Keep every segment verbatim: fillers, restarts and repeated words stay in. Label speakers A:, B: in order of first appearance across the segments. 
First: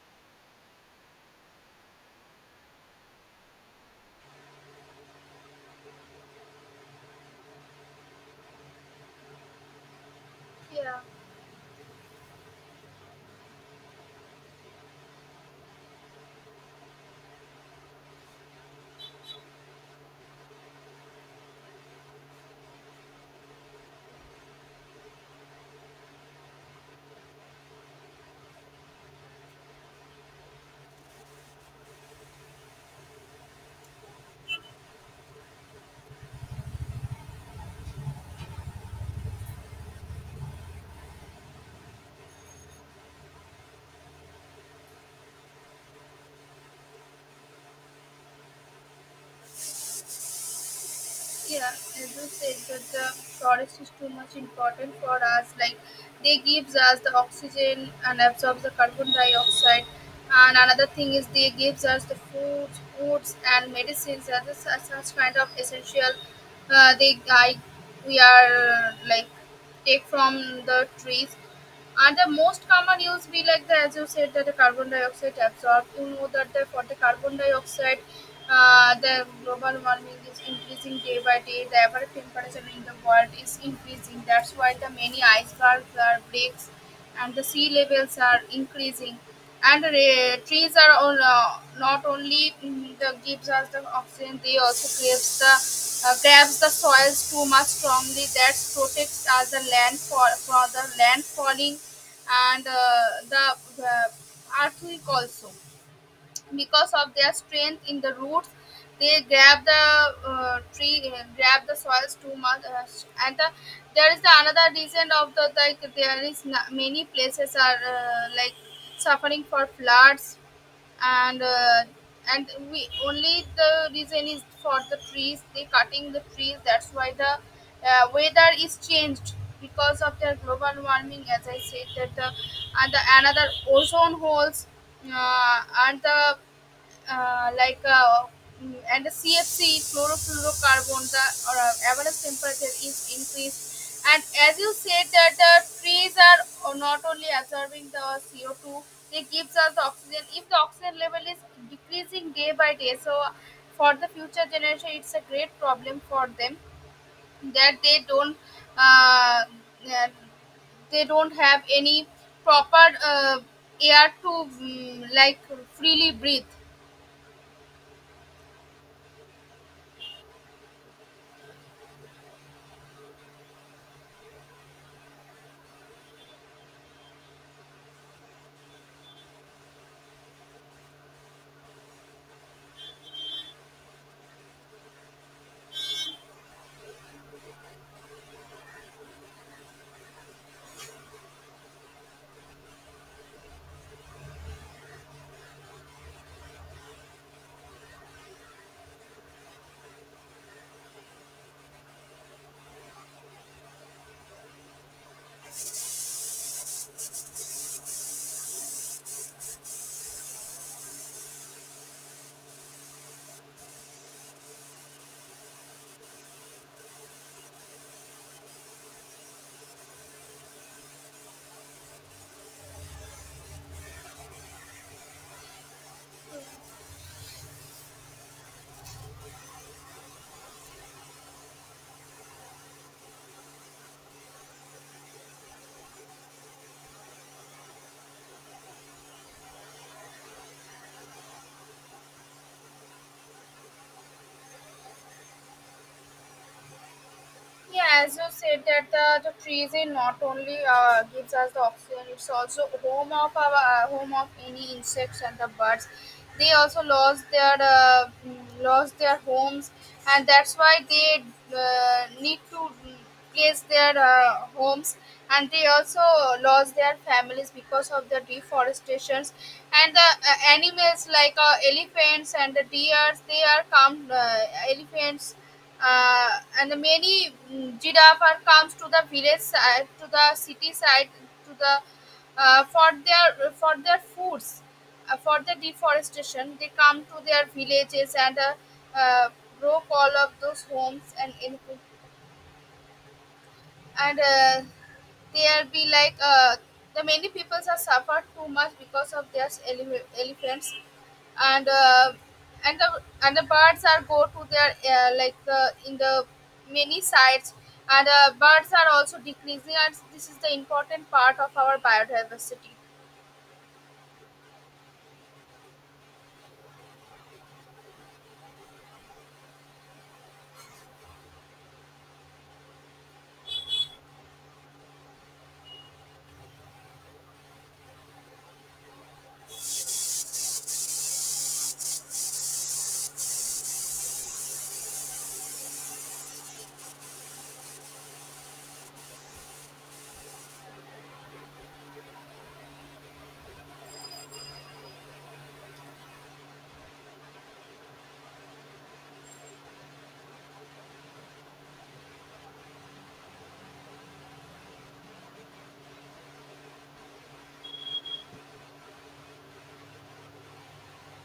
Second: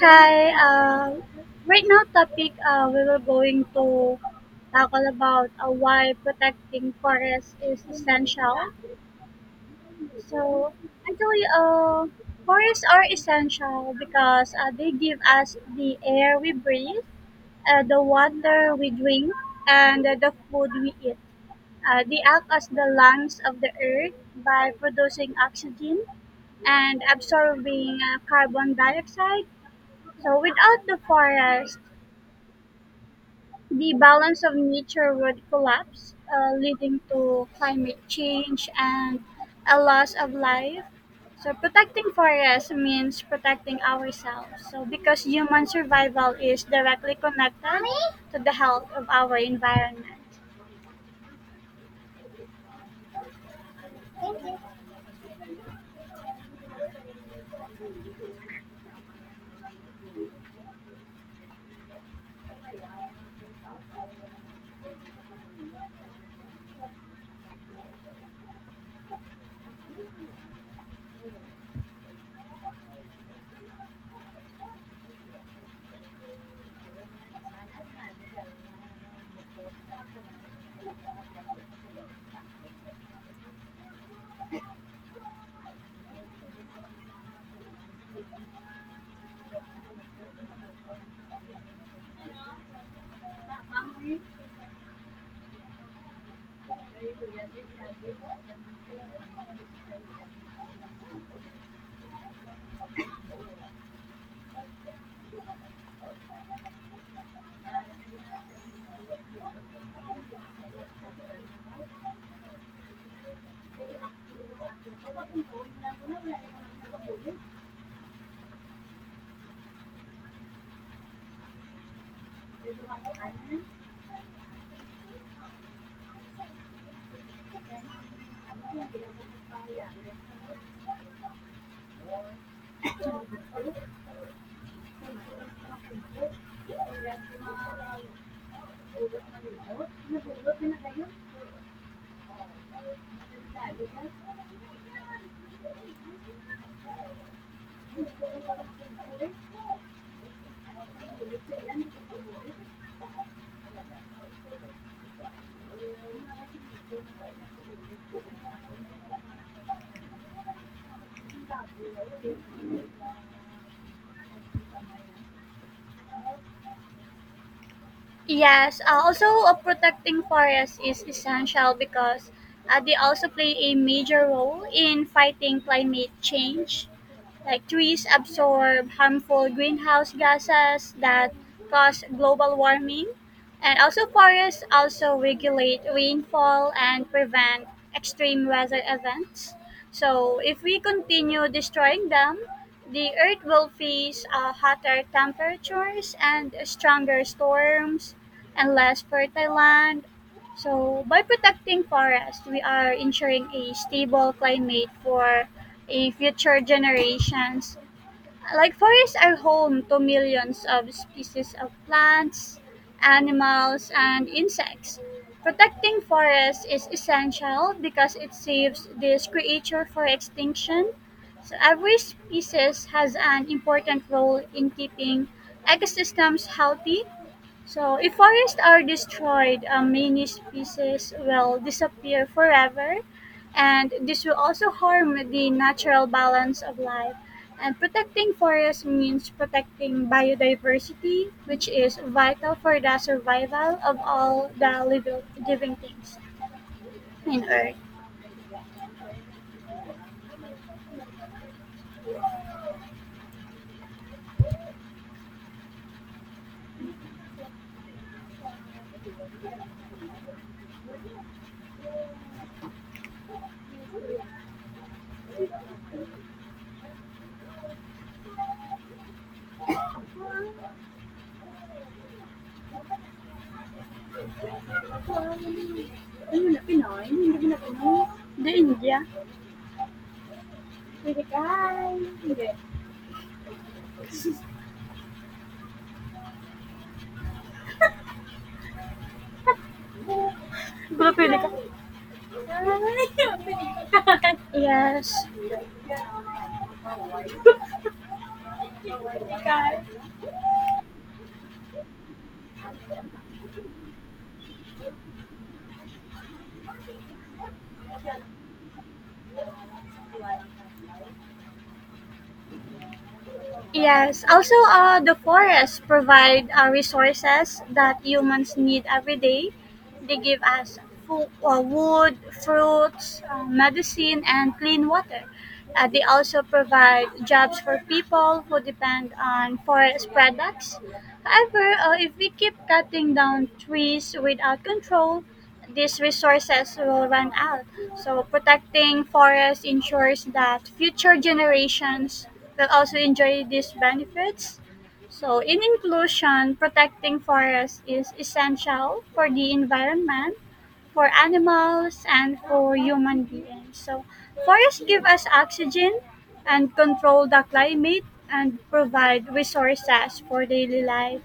A: Hi. Uh, right now, topic uh, we were going to tackle about uh, why protecting forests is essential. So
B: Yeah,
A: actually, uh, forests are essential because uh, they give us the air we breathe, uh, the water we drink, and uh, the food we eat. Uh, they act as the lungs of the earth by producing oxygen and absorbing uh, carbon dioxide. So without the forest, the balance of nature would collapse, uh, leading to climate change and a loss of life. So protecting forests means protecting ourselves. So because human survival is directly connected to the health of our environment.
B: yeah, as you said, that the forest is too much important for us. Like, they gives us the oxygen and absorbs the carbon dioxide. And another thing is they gives us the food, foods and medicines as a, such, such kind of essential. Uh, they I, we are uh, like take from the trees. And the most common use be like the as you said that the carbon dioxide absorbed. You know that the, for the carbon dioxide, uh, the global warming is increasing day by day. The average temperature in the world is increasing. That's why the many icebergs are breaks, and the sea levels are increasing. And uh, trees are all, uh, not only mm, the gives us the oxygen; they also gives the uh, grabs the soils too much strongly. That protects us the land for for the land falling and uh, the uh, earthquake also because of their strength in the roots they grab the uh, tree uh, grab the soils too much uh, and the, there is the another reason of the like there is na many places are uh, like suffering for floods and uh, and we only the reason is for the trees they cutting the trees, that's why the uh, weather is changed because of their global warming as I said that the and the another ozone holes uh, and the uh, like uh, mm, and the C F C chlorofluorocarbon the or, uh, average temperature is increased, and as you said that the trees are not only absorbing the C O two, they gives us the oxygen. If the oxygen level is decreasing day by day, so for the future generation it's a great problem for them that they don't uh, uh, they don't have any proper uh, air to mm, like freely breathe.
A: Yes, uh, also uh, protecting forests is essential because uh, they also play a major role in fighting climate change, like trees absorb harmful greenhouse gases that cause global warming. And also forests also regulate rainfall and prevent extreme weather events. So if we continue destroying them, the earth will face uh, hotter temperatures and stronger storms and less fertile land. So by protecting forests, we are ensuring a stable climate for a future generations. Like forests are home to millions of species of plants, animals, and insects. Protecting forests is essential because it saves this creature for extinction. So every species has an important role in keeping ecosystems healthy. So if forests are destroyed, uh, many species will disappear forever, and this will also harm the natural balance of life. And protecting forests means protecting biodiversity, which is vital for the survival of all the living, living things in Earth.
B: Yeah, as you said that the, the trees in not only uh, gives us the oxygen, it's also home of our uh, home of any insects and the birds. They also lost their uh, mm, lost their homes, and that's why they uh, need to place their uh, homes, and they also lost their families because of the deforestations, and the uh, animals like uh, elephants and the deers they are come uh, elephants uh, and the many mm, giraffe are
A: The
B: comes to the
A: India.
B: village side, to the city side,
A: Pwede ka.
B: to the uh, for their for their foods. Uh, for the deforestation they come to their villages and uh, uh, broke all of those
A: Ah,
B: homes and
A: pwede ka?
B: anything, and uh,
A: Yes.
B: there be like uh, the many peoples are suffered too much because of their ele- elephants, and uh, and the and the birds are go to their uh, like the in the many sites, and uh, birds are also decreasing, and this is the important part of our biodiversity.
A: Yes. Also, uh, the forests provide uh, resources that humans need every day. They give us food, uh, wood, fruits, uh, medicine, and clean water. Uh, they also provide jobs for people who depend on forest products. However, uh, if we keep cutting down trees without control, these resources will run out. So protecting forests ensures that future generations will also enjoy these benefits. So in inclusion, protecting forests is essential for the environment, for animals, and for human beings. So forests give us oxygen and control the climate and provide resources for daily life.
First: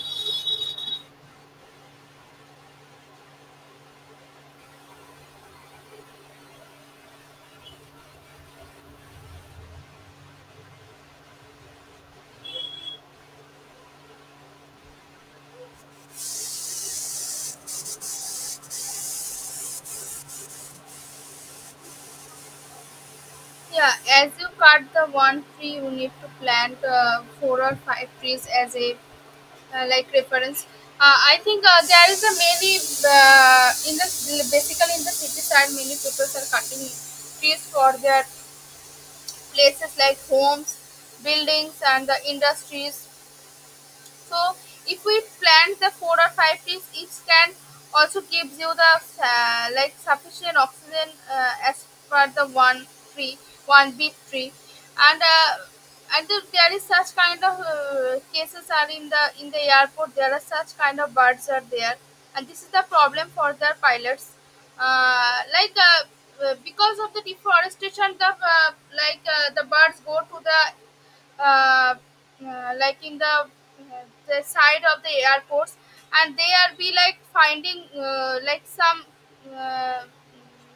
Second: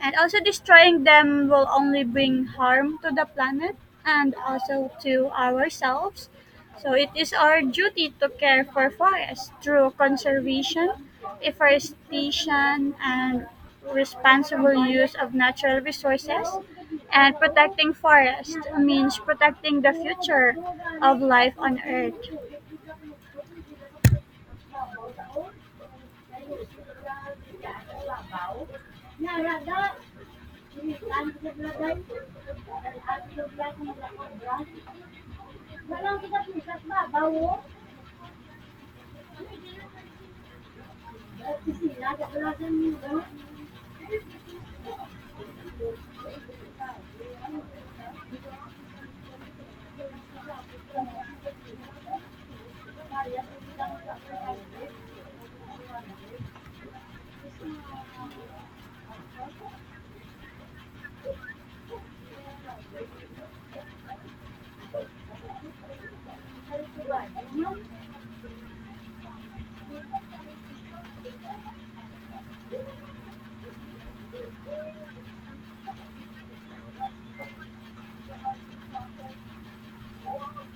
A: And also, destroying them will only bring harm to the planet and also to ourselves. So it is our duty to care for forests through conservation, afforestation, and responsible use of natural resources. And protecting forests means protecting the future of life on Earth.
B: Yeah, as you cut the one tree you need to plant uh, four or five trees as a uh, like reference. Uh, I think uh, there is a mainly uh, in the basically in the city side, many people are cutting trees for their places like homes, buildings, and the industries. So if we plant the four or five trees, each can also gives you the uh, like sufficient oxygen uh, as per the one tree, one big tree, and uh, and there there is such kind of uh, cases are in the in the airport. There are such kind of birds are there, and this is the problem for the pilots. Uh, like uh, uh, because of the deforestation, the uh, like uh, the birds go to the uh, uh, like in the uh, the side of the airports, and they are be like finding uh, like some uh,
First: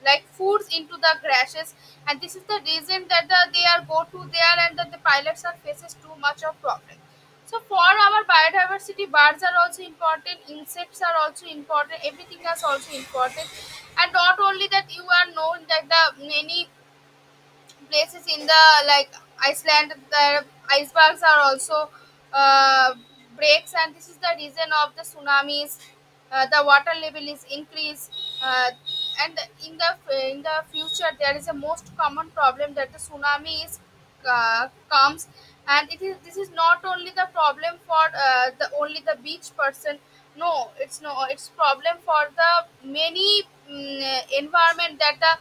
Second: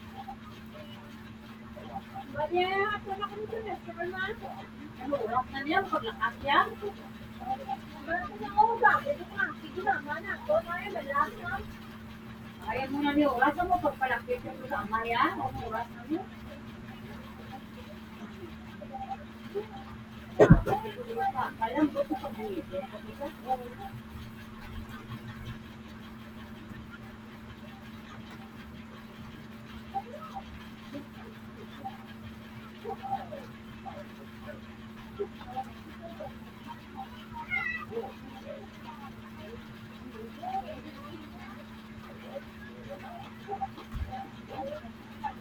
B: like foods into the crashes, and this is the reason that the, they are go to there, and that the pilots are faces too much of problem. So for our biodiversity, birds are also important, insects are also important, everything is also important. And not only that, you are known that the many places in the like Iceland, the icebergs are also uh, breaks, and this is the reason of the tsunamis. Uh, the water level is increased, uh, and in the in the future there is a most common problem that the tsunami is uh, comes, and it is this is not only the problem for uh, the only the beach person. No, it's no it's problem for the many mm, environment, that the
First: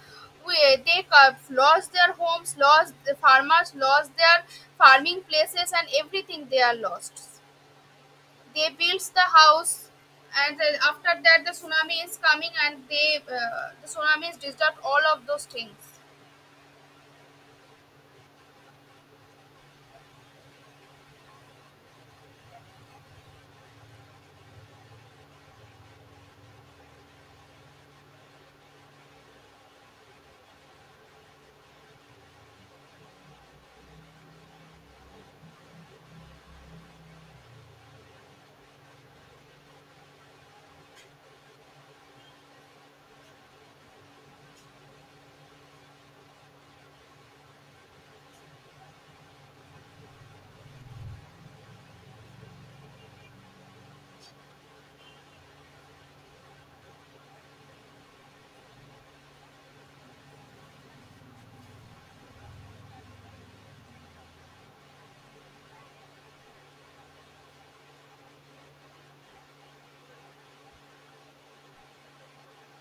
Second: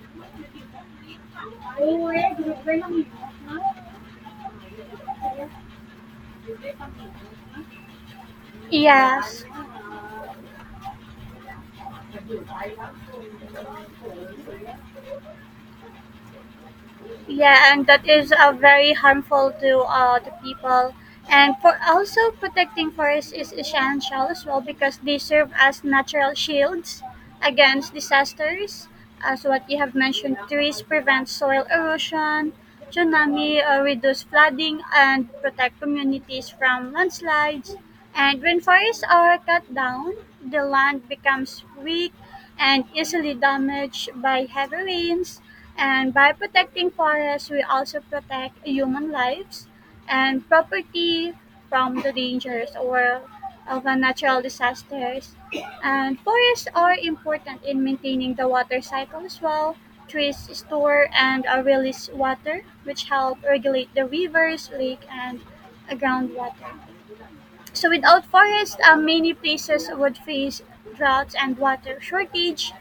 B: we, they co- lost their homes, lost the farmers, lost their farming places, and everything they are lost. They built the
A: Yes.
B: house, and then after that the tsunami is coming, and they uh, the tsunami is disturbed all of those things.
A: Yeah, and that is uh, very harmful to uh, the people. And for also protecting forests is essential as well because they serve as natural shields against disasters. As what you have mentioned, trees prevent soil erosion, tsunami, uh, reduce flooding, and protect communities from landslides. And when forests are cut down, the land becomes weak and easily damaged by heavy rains. And by protecting forests, we also protect human lives and property from the dangers or of a natural disasters. And forests are important in maintaining the water cycle as well. Trees store and uh, release water, which help regulate the rivers, lake, and uh, groundwater. So without forests, uh, many places would face droughts and water shortage.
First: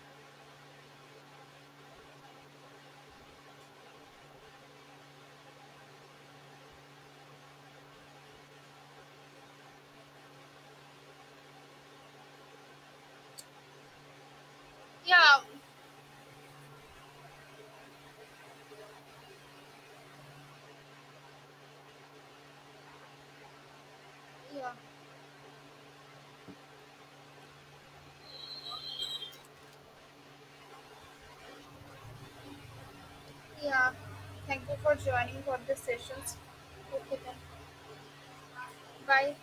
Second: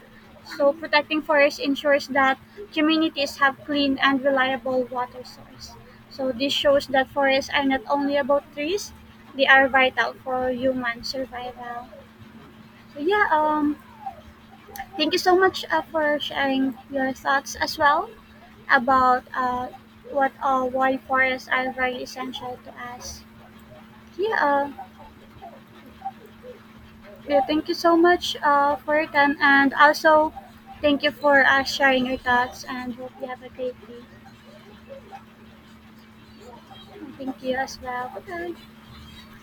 A: So protecting forests ensures that communities have clean and reliable water source. So this shows that forests are not only about trees, they are vital for human survival. So yeah, um, thank you so
B: yeah
A: much uh, for sharing your thoughts as well about uh, what uh, why forests are very essential to us. Yeah,
B: yeah
A: uh, Yeah, thank you so much uh, for your time, and also thank you for uh, sharing your thoughts. And hope you have a great
B: Yeah,
A: day.
B: thank you for joining for the sessions.
A: And
B: Okay then,
A: thank you as well. Bye.
B: bye.